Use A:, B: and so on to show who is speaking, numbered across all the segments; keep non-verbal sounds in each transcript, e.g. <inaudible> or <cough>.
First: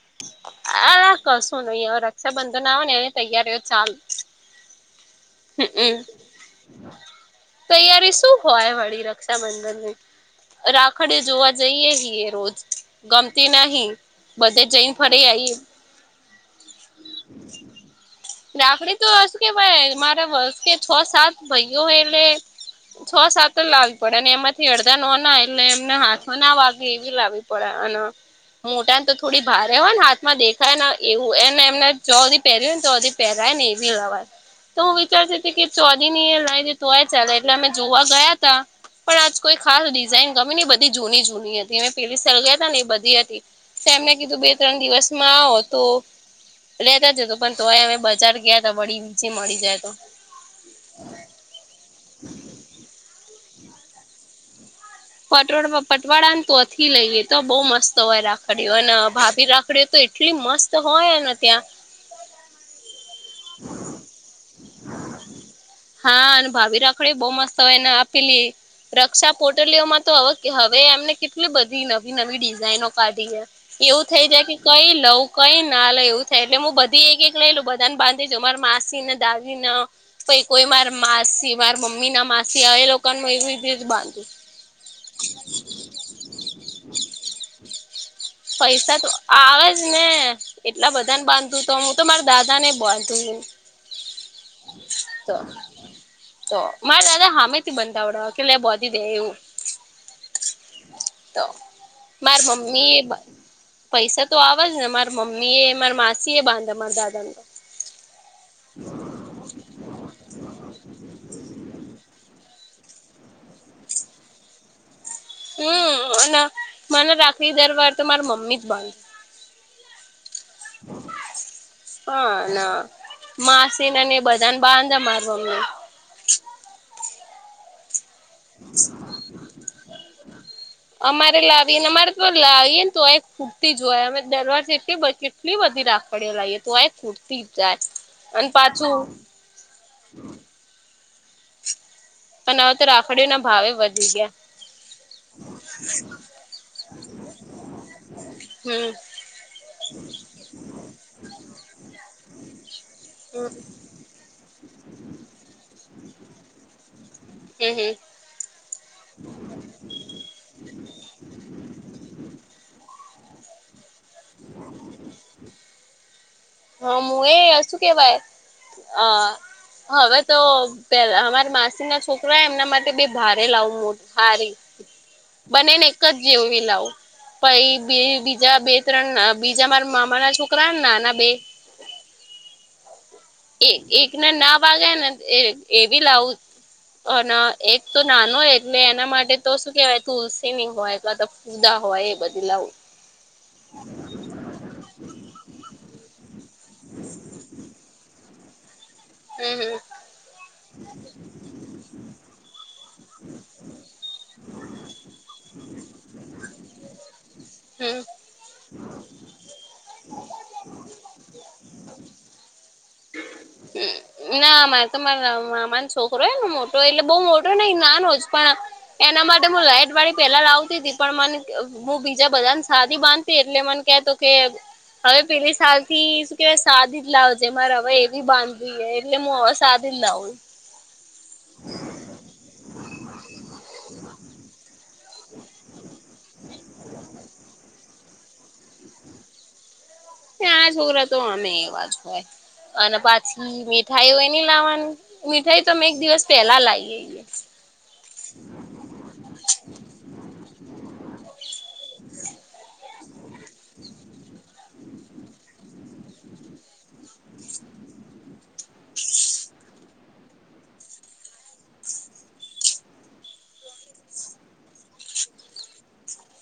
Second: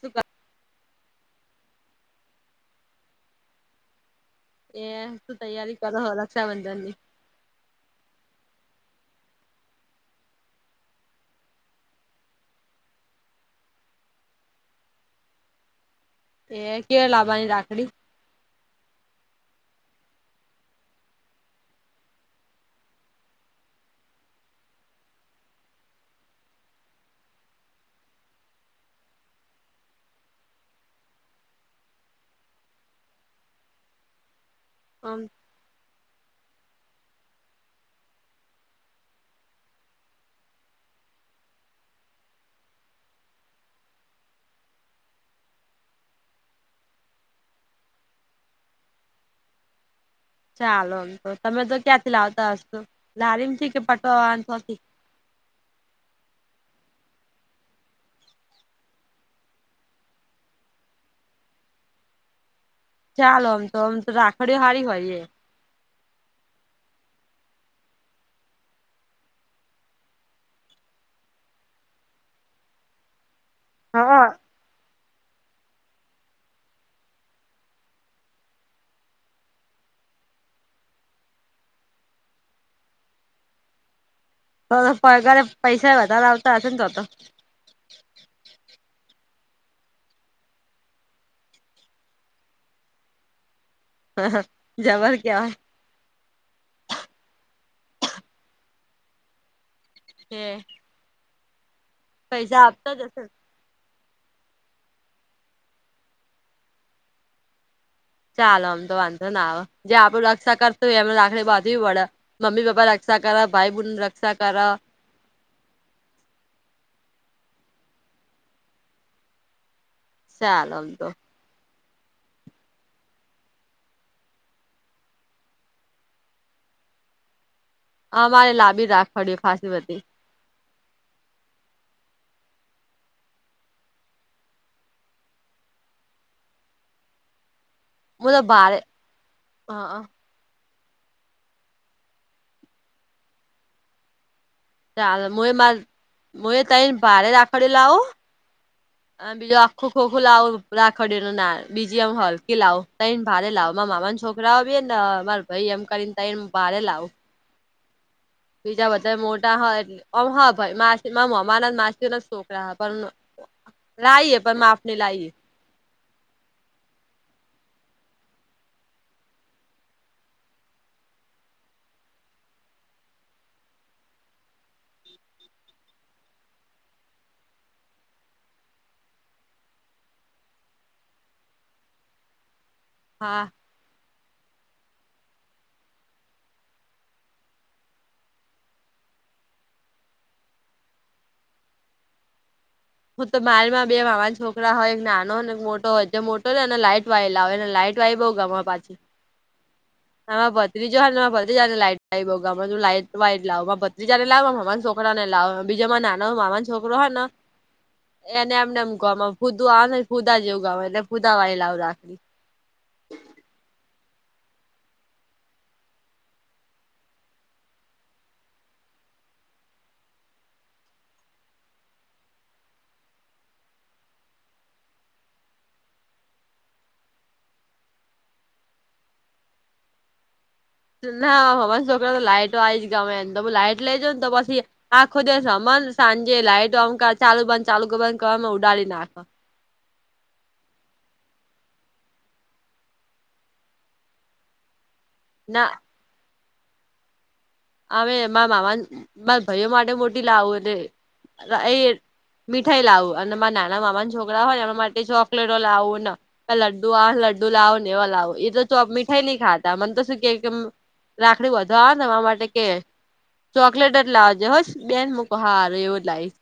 A: શું
B: અલા કશું નઈ અવે રક્ષાબંધન આવે ને એની તૈયારીઓ ચાલુ.
A: એ શું તૈયારી
B: હમમ
A: કરોહો રક્ષાબંધન ની.
B: તૈયારી શું હોય વળી રક્ષાબંધનની. રાખડીયો જોવા જઈએ હીએ રોજ ગમતી નહી. બધે જઈન ફરી આઈએ.
A: એ કે લાવાની રાખડી.
B: રાખડીતો અ શું કેવાય મારા વસે છો સાત ભઈઓ હે એટલે. છો સાત તો લાવવી પડે અને એમાંથી અડધા નોના એટલે એમને હાથમાં ના વાગે એવી લાવી પડે અને મોટા ને તો થોડી ભારે હોયન હાથમાં દેખાય ન એવું એને એમને જોહુધી પેરવી હોયન તોહધી પેરાયન એવી લેવાય તો હું
A: આમ
B: વિચારતી ચોદી નીય લાઈદી તોય ચાલે એટલે અમે જોવા ગયા હતા. પણ આજ કોઈ ખાસ ડિઝાઇન ગમે ને એ બધી જૂની જૂની હતી અમે પેલી સાલ ગયાતા ને એ બધી હતી. તો એમને કીધું બે ત્રણ દિવસમાં આવો તો લેતા જજો પણ તોય અમે બજ જાર ગ્યાતા વળી બીજી મળી જાય તો.
A: ચાલ અમ તો તમે તો ક્યાંથી લાવતા હસો લારીમ થી કે પટોઆન તોથી.
B: પટોળ પટવાળાન તોથી લઈએ તો બઉ મસ્ત હોય રાખડીઓ અન ભાભી રાખડી તો એટલી મસ્ત હોયને ત્યાં.
A: ચાલો ઓમ તો ઓમ તો રાખડીઓ હારી હોય એ.
B: હા અને ભાવી રાખડીઓ બઉ મસ્ત હોયન અ આપેલી રક્ષા પોટલીઓમાં તો અવ હવે એમને કેટલી બધી નવી નવી ડિઝઇનો કાઢી હે. એવું થઈ
A: હા
B: જાય કે કઈ લઉ કઈ ના લઉ એવું થાય એટલે મું બધી એક એક લઈલવ બધાને બાંધ એજ અમાર માસી ન દાદી ન પઈ કોઈ માર માસી માર મમ્મી ના માસી એ લોકોનું એવીથી જ બાંધું.
A: તોનો પગારે પૈસા વધાર આવતા હશે ને તો તો.
B: <inaudible> પૈસા તો આવે જ ને એટલા બધાને બાંધું તો મુ તો મારા દાદા ને બોંધ હો
A: જબર
B: તો
A: કેવાય
B: તો માર દાદા હામે થી બંધાવડાવે કે લે બોંધી દે એવું.
A: તે
B: તો માર
A: આપતા
B: મમ્મી
A: જ હશે
B: પૈસા તો આવજ ને માર મમ્મી એ માર માસી એ બાંધે મારા દાદા ન તો
A: ચાલ આમ તો વાંધો ના આવ જે આપડું રક્ષા કરતું હોય એમને રાખડી બાંધવી પડ મમ્મી પપ્પા રક્ષા કર ભાઈ બુન રક્ષા કર
B: હમ અને મને રાખડી દર વર્ષે તો માર મમ્મી જ બાંધે
A: ચાલ આમ તો
B: હા ના માસીનેને બધાને બાંધે માર મમ્મી
A: અ મારે લાબી રાખડી ખાસી બધી
B: <unintelligible> અમારે લાવીએને અમારે તો લાવીએ ને તો ખૂટતી જ હોય અમે દરવખત એટલ બધી કેટલી બધી રાાખડીઓ લાઈએ તોઇ ખૂટતી જાય. અને પાછું
A: <unintelligible> હા
B: પણ હવે તો રાખડીઓ ના ભાવે વધશે
A: ચાલ મુ મારી તઈ ભારે રાખડી લાવું
B: હમ.
A: બીજું આખું ખોખું લાવું રાખડી ઓનું ના બીજી આ હલકી લાવું તણ ભારે
B: હમ
A: લાવું મારા મામા ના છોકરા બ ને માર ભાઈ એમ કરીને તણ ભારે લાવું
B: હમ હમ
A: બીજા બધા મો <unintelligible> હા ભાઈ મા મમા ના માસી ના છોકરા હ પણ લાઈએ પણ માપ ની લાઈએ
B: હા હું એ શું કેવાય હ હવે તો પે અમારા માસી ના છોકરા એમના માટે બે ભારે લાવું મોટ સારી બનેને એક જ જેવવી લાવું પહી બે બીજા બે ત્રણ બીજા મારા મામા ના છોકરાને નાના બે
A: હા
B: એક ના ના બાગે ને એ બી લાવું અને એક તો નાનોય એટલે એના માટે તો શું કેહેવાય તુલસી ની હોય કાતો હુદા હોય એ બધી લાવું
A: હું તો મારે એ બે માર મામા ના છોકરા હોય એક નાનો ને એક મોટો હોય જે મોટો લાઈટ વાળી લાવેને લાઈટ વાળી બહું ગમે પાછી
B: હમ હમ
A: હ ભત્રીજો જો હન બધી જાત ની લાઈટ થાઈ લાઈટ વાળી જ લાવું. બીજાને લાવ મામાન છોકરા ને લાવ બીજામાં નાનો મામાન છોકરો હો ને
B: હમ
A: એને એમન એમ એમ ગમ ફુુંદુ આવ ફુદા જેવું ગમે એટલે ફુદા વાળી લાવું રાખડી
B: હમ ના મારે તો મારા મામા છોકરો હો મોટો એટલે બઉુ મોટો ને નાનો જ પણ એના માટે હું લાઈટ વાળી પેલા લાવતી હતી પણ મને હું બીજા બધાને સાદી બાંધુ એટલે મને કેતો કે હવે પેલી સાલ થી શું કેવાય સાદી જ લાવ છે મારે હવે બાંધી એટલે હું હવે સાદી જ લાગુ
A: ના અમારા છોકરા તો લાઈટ વાળી જ ગમે એન તો લાઈટ લઈ જવ ન તો પછી આખો દિવસ હમ સાંજે લાઈટ અમ ચાલુ બંધ ચાલુ કર ઉડાડી નાખે
B: આ છોકરા તો અમે એવા જ હોય અને પછી મીઠાઈ એ ન લાવવાની મીઠાઈ
A: ના
B: તો અમે એક દિવસ પેલા લાઈએ
A: અમે માર મામા મારા ભાઈઓ માટે મોટી લાવું એ મીઠાઈ લાવું અને માર નાના મામા ના છોકરા હોય એના માટે ચોકલેટો લાવું ને લડું આવ લડું લાવો ને એવા લાવો એ તો ચો મીઠાઈ નહી ખાતા મને તો શું કે રાખડી બાંધવા આવે નેતો અમાર માટે કે ચોકલેટ જ લાવજે હો બેને મુક હાર એવું જ લાવીશ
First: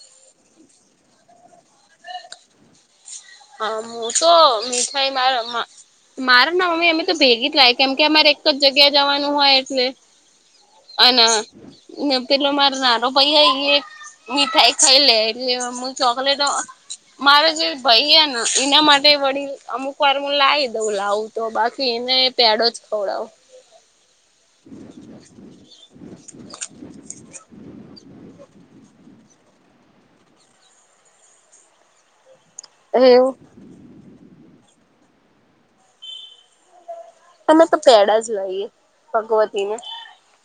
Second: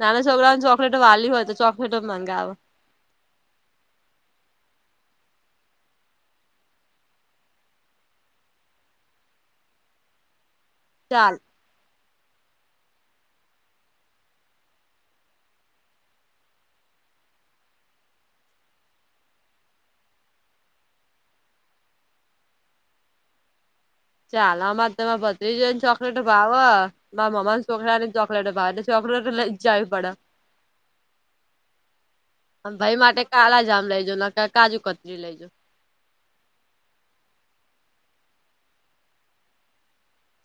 A: નાના છોકરાઓને ચોકલેટ વાલી હોય તો ચોકલેટ ગ આવે
B: હા હું તો મીઠાઈ માર મારે ના મમ્મી અમે તો ભેગી જ લાય કેમ કે અમારે એક જ જગ્યા જવાનું હોય એટલે
A: ચાલ
B: અને પેલો મારો નાનો ભાઈ હ મીઠાઈ ખાઈ લે એટલે હું ચોકલેટ મારો જે ભાઈ હ ને હા એના માટે વળી અમુક વાર હું લાવી દઉં લાવું તો બાકી એને પેડો જ ખવડાવું.
A: ચાલા મા ભત્રીજની ચોકલેટ બાાવવા મા મમ્મને ચોકલેટ અને ચોક બાર ચોકલેટ લ જાઈ પડા મ ભાઈ માટે
B: એવું
A: કાળા જામ લઈજો ન ક કાજુ કતરી લઈજો.
B: તમે તો પેડા જ લઈએ ભગવતી ને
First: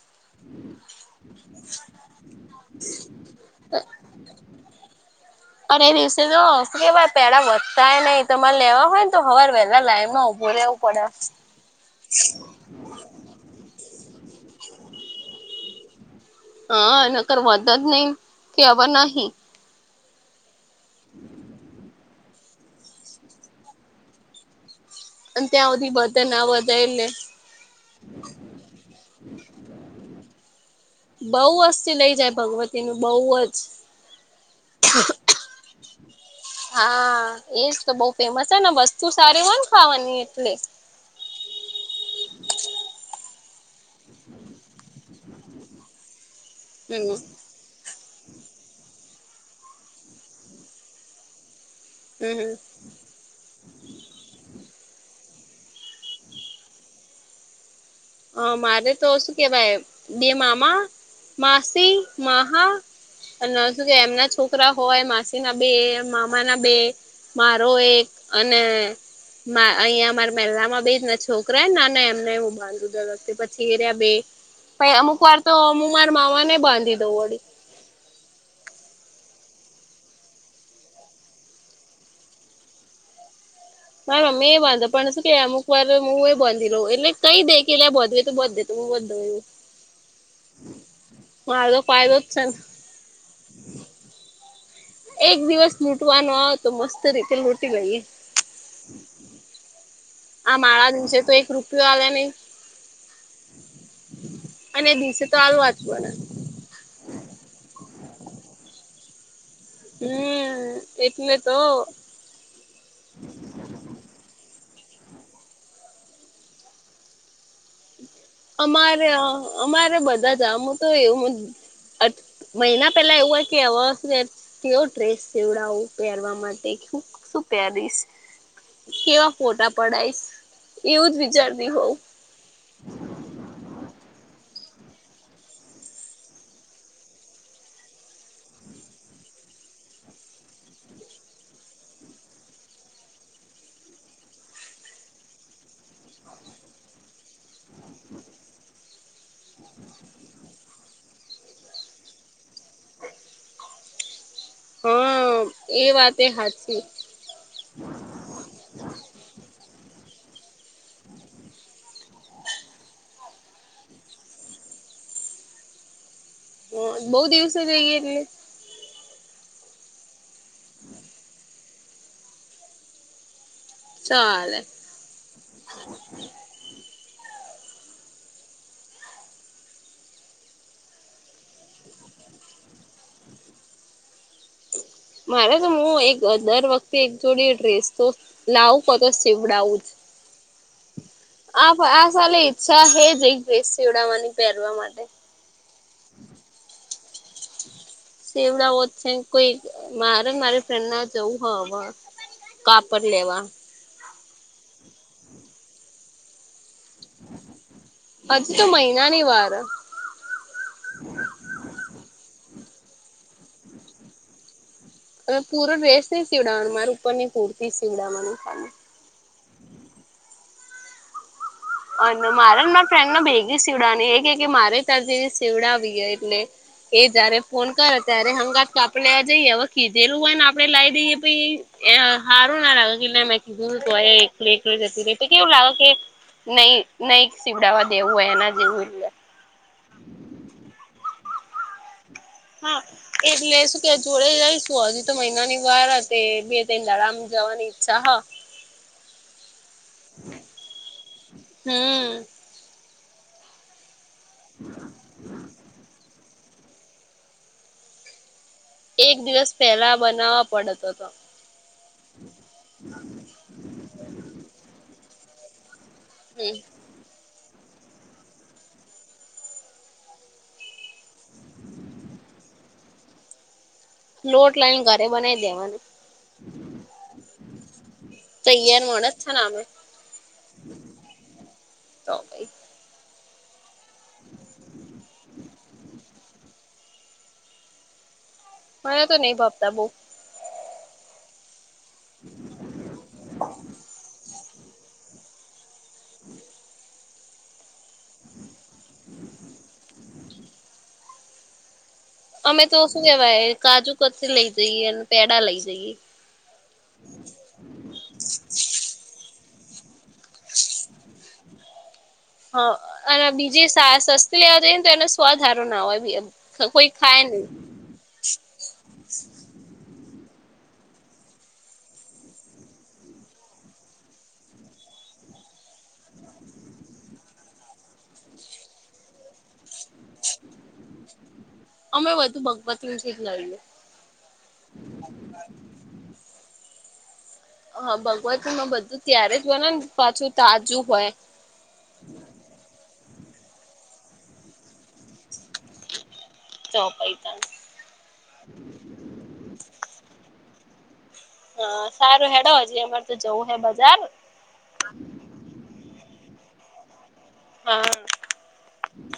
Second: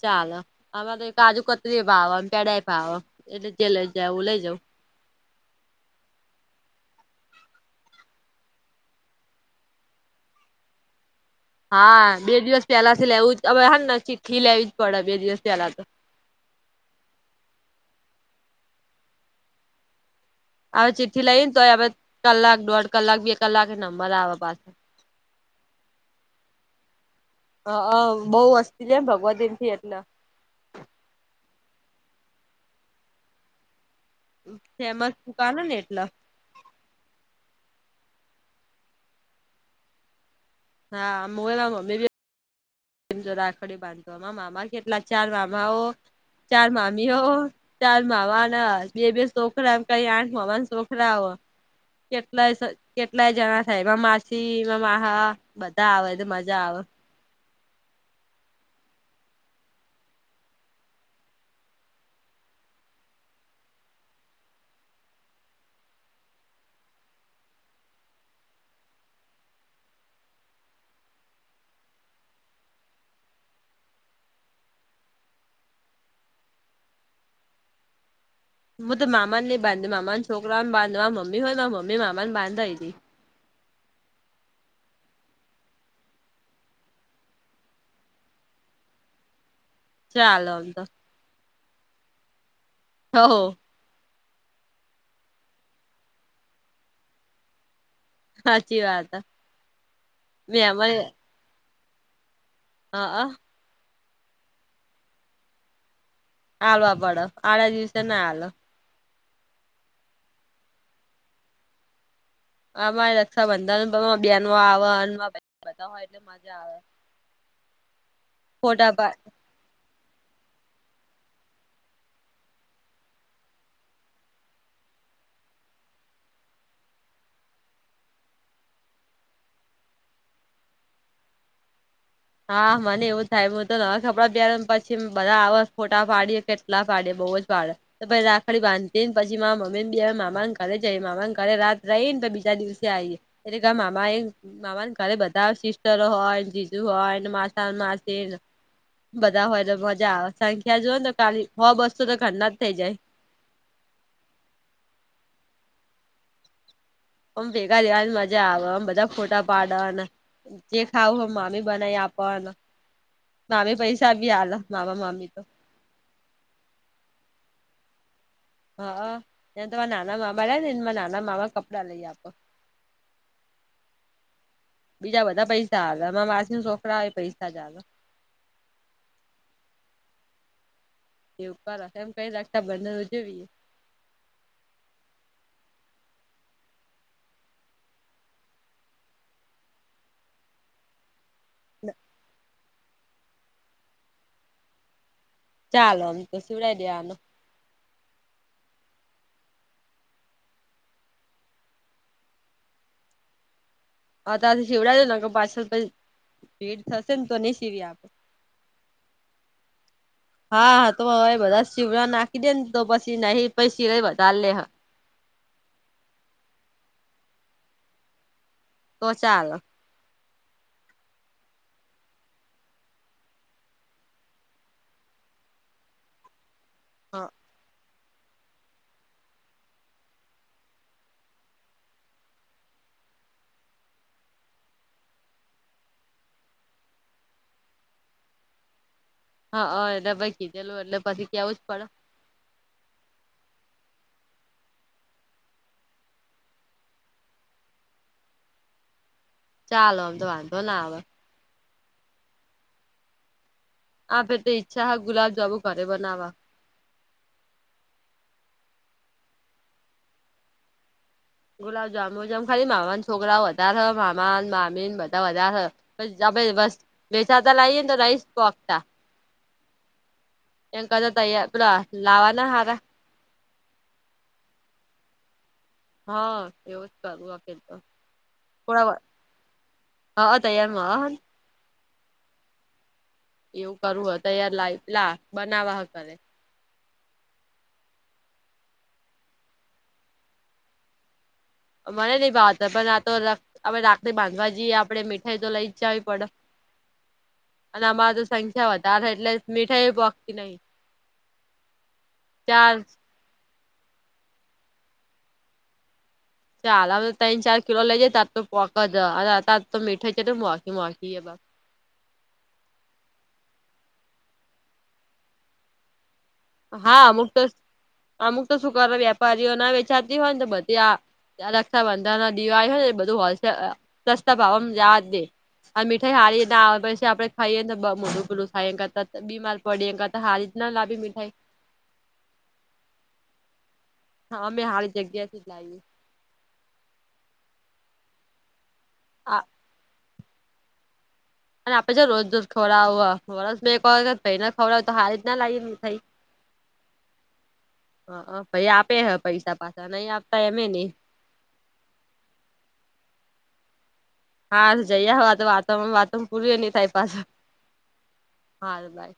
A: ચાલો આરે તો કાજુ કતરી એ ભાવ પેડા એ ભાવ એટલે જે લઈ જું લઈ જાઉ.
B: અ એ દિવસે તો આવશે કે ભાઈ પેડા વધતા નહી તમારે લેવા હોય ને તો હવાર વહેલા લાઈન માં ઉઊભો રહેવું. પડા
A: હા બે દિવસ પેલાથી લેવું જ હવે હ ચિઠ્ઠી લેવી જ પડે બે દિવસ પેલા તો
B: હા એ કરર વધ જ નહી કે હવા નહી.
A: હવે ચિઠ્ઠી લઈ ને તોય હવે કલાક દોઢ કલાક બે કલાક નંબર આવે પાસે
B: અને ત્યાં સુધી બધન ના બધા એટલે
A: હ બહુ વસ્તી એમ ભગવત દન થીટના
B: બઉુ વસ્થી લઇ જાય ભગવતી ન બઉ જ
A: ફેમસ દુકાન હ ને એટલે
B: હા એજ તો બહ ફેમસ છે ને વસ્તુ સારી હો ખાવાની એટલે
A: હા મો તો મ્મી જો રાખડી બાંધો મામા કેટલા ચાર મામા ઓ ચાર મામીઓ
B: હમ
A: ચાર મામાન બે બે છોકરા કઈ આઠ મામા ના છોકરા
B: હમ
A: કેટલાય કેટલાય જણા થાય એમાં માસી એમાં માા બધા આવે મજા આવે.
B: હ મારે તો શું કેવાય બે મામા માસી માહા શું કે એમના છોકરા હોય માસી ના બે મામા ના બે મારો એક અને અહંયા અમારે મેહેલામાં બે જ ના છોકરા નાના એમને એવું બાંધ પછી એર્યા બે પ અમુક વાર તો અમુક માર માવા ને બાંધી દઉં વળી
A: હું તો મામા નહીઈ બાંધી મામા છોકરા બાંધો મા મમ્ી હોય મારા મમ મામાને બાંધાઈ હતી.
B: હા મમ્ી એ વાંધો પણને શું કે અમુક વાર હું એ બાંધી લઉં એટલે કઈ દે કે્યા બંધ તો બે ત બંધ એ
A: ચાલો આમ તો
B: મારોગ ફાયદો છને
A: હો
B: એક દિવસ લૂંટવાનો હો તો મસ્ત રીતે લૂંટી લઈએ.
A: સાચી વાત હ
B: આ માળ દિવસે તો એક રૂપિયો આવે નહી.
A: હા હ
B: અને એ દિવસે તો આાલું વાચવ
A: હલવા પડો આળ્યા દિવસે ના આલ.
B: હમ એટલે તો
A: આરે રક્ષાબંધન બન આવે બા હોય એટલે આવે. ફોટા
B: અમારે
A: પા
B: અમારે બધા જામ તો એવું. મહિના પેલા એવું હોય કે હ તેઓ ડ્રેસ સેવડાવું પહેરવા માટે શું પહેરીશ. કેવા ફોટા પડાયશ એવું જ વિચારતી હોઉ.
A: હા, મને એવું થાય હું તો નવા કપડાં પછી બધા આવ ફોટા પાડીય. કેટલા પાડ્યા બહુ જ પાડે. તો પછી રાખડી બાંધીને પી. એમ. મમ્મી ને બે મામાને ઘરે જઈ. મામાને ઘરે રાત રહીએ ને બીજા દિવસે આવીએ. એટલે કે, આ મામા એ મામા ના ઘરે બધા સિસ્ટરો હોય. હોય, માસ-માસી. બધા હોય તો મજા સંખ્યા. જો ને કાલી હો બસ તો ઘરના જ થઈ જાય.
B: હા, એ વાતે હાચી.
A: અમ ભેગા દેવાની મજા આવે, અમે બધા ફોટા પાડતા. જે ખાવું હોય, મામી બનાવી આપતા. મામી પૈસા બી આલ, મામા-મામી.
B: હ બહુ દિવસે ગઈ હે.
A: હા, ત્યાં તો નાના મામા લ્યા ને નાના મામા કપડાં લઈ આપો.
B: ચાલે
A: બીજા બધા પૈસા આલે. મારા માસી છોકરા પૈસા જ આપે. એવું કરા એમ રક્ષાબંધન કે ઉજવીએ.
B: મારે તો હું એક દર વખતે એક જોડી ડ્રેસ. લાવું, મગરસીવડાવું. આ આ સાલે ઈચ્છા હે જ ન ઈ સીવડાવવાની, પહેરવા માટે.
A: ચાલો, આમ તો શીવડાઈ દેવાનો.
B: શીવડાવો જ છે, કોઈ મારે મારી ફ્રેન્ડ ના જવું હ હવે. કાપડ લેવા.
A: હ, અત્યારેથી સીવડજો. ન કરે પાછો, પછી ભીડ થશે ને તો નહીં સીવી આપે.
B: હજુ તો મહિનાની વાર.
A: હા, હા, તો હવે બધા સીવડાવવા નાખી દે ને. તો પછી નહીં, પછી સિલાઈ વધારે લે.
B: હ, પૂરો ડ્રેસ નહી સીવડાવવાનો, મારે ઉપર ની પૂરતી સીવડાવવાનું.
A: તો ચાલે.
B: અને મારેને મારા ફ્રેન્ડ ભેગી સીવડાવાની. એક કે મારે ત્યાંથી જે સીવડાવીએ એટલે. એ જયારે ફોન કરે. ત્યારે હમંગાત આપડણે આ જઈએ. હવે કીધેલું હોય ને, આપણે લાવી દઈએ પ એ સારું ના લાગે કે મેં કીધું તો એકલી એકલે જતી રહી, તો કેવું લાગે કે? નહીં, નહીં. સીવવડાવવા દેવું હોય એના જેવું એ.
A: હા, હ. એને ભાઈ કીધેલું, એને પછી કેવું જ પડે.
B: હા. એટલે કે, જોડે જઈશું. હજી તો મહિના ની વાર હતી. કરાવવાની કે જવાની ઈચ્છા હ. હ.
A: ચાલો, તો વાંધો ના આવે.
B: હમ.
A: આપે તો ઈચ્છા હ ગુલાબ જાંબુ ઘરે બધા
B: એક દિવસ પહેલા બનાવવા પડે તો.
A: ગુલાબ જામુ જેમ, ખાલી મામા ના છોકરાઓ વધારે મામા- મામીન બધા વધારે થ પછી
B: હમ
A: બસ બેેચાતા લાવી એને, તો રહી શકતા. એ ક તૈયાર પેલા લાવાના હારા.
B: લોટ લાવીને ઘરે બનાઈ દેવાનું.
A: હા, એવું જ કરું, આપેલ તો.
B: તૈયાર
A: થોડા વાર,
B: મળે જ છે ને અમે
A: હા. તૈયારમાં હ.
B: તો ભાઈ.
A: એવું કરવું હોય, તૈયાર લાવી લો. બનાવા હા, કરે.
B: મને તો નહીં ભવતા બહુ.
A: મને નહી ભાવે તો, પણ આ તો રાખડીથી બાંધવા જઈએ આપડણે મીઠાઈ તો લઈ ચાવી પડે, અને અમારે તો સંખ્યા વધારે એટલે મીઠાઈ એ ભોખતી.
B: અમે તો, શું કેવાય, કાજુ કતરી લઈ જઈએ અને પેડા લઈ જઈએ.
A: ચ આલ તો તન ચાર કિલો લઈ જાય તાર તો પકા દ ત તો મીઠા છે તો મકી મકી જ
B: હા અને બીજી સસ્તી લેવા જઈ ને તો એનો સ્વધારો ના હોય. કોઈ
A: હા,
B: ખાય
A: અમુક તો
B: નહી
A: અમુક તો સુકારા વેપારીઓ ના વેચાતી હોય ને, બધી આ રક્ષાબંધન, દિવાળી ને બધું હોલ સસ્તા ભાવે જવા દે. આ મીઠાઈ હારી એને આવે, પછી આપડે ખાઈએ ને મોઢુ પેલું થાય, એ કરતા બીમાર પડી કા તો? હા રી જ ન લાગે મીઠાઈ
B: અમે વધુ ભગવતીંશ જ લઈએ
A: હા અમે હારી જગ્યા થી લાવી
B: હા ભગવત માં બધું ત્યારે
A: આ
B: જ બને ને પાછું તાજું હોય
A: અને આપડ જો રોજ રોજ ખવડાવ વર મેં એક વખત ભાઈ ના ખવડાવ તો હારી રીત ના લી મ થાઈ
B: ચો પૈ ત <unintelligible>
A: હ ભાઈ આપે હ પૈસા પાછા નહી આપતા એમે નહ
B: હા સારું હેડો હજી અમાર તો જવું હે બજાર
A: હા જઈયા હો આ તો વાતાવરણ વાતવણ પૂરું ન થાય પાછ
B: હા
A: હા ભાઈ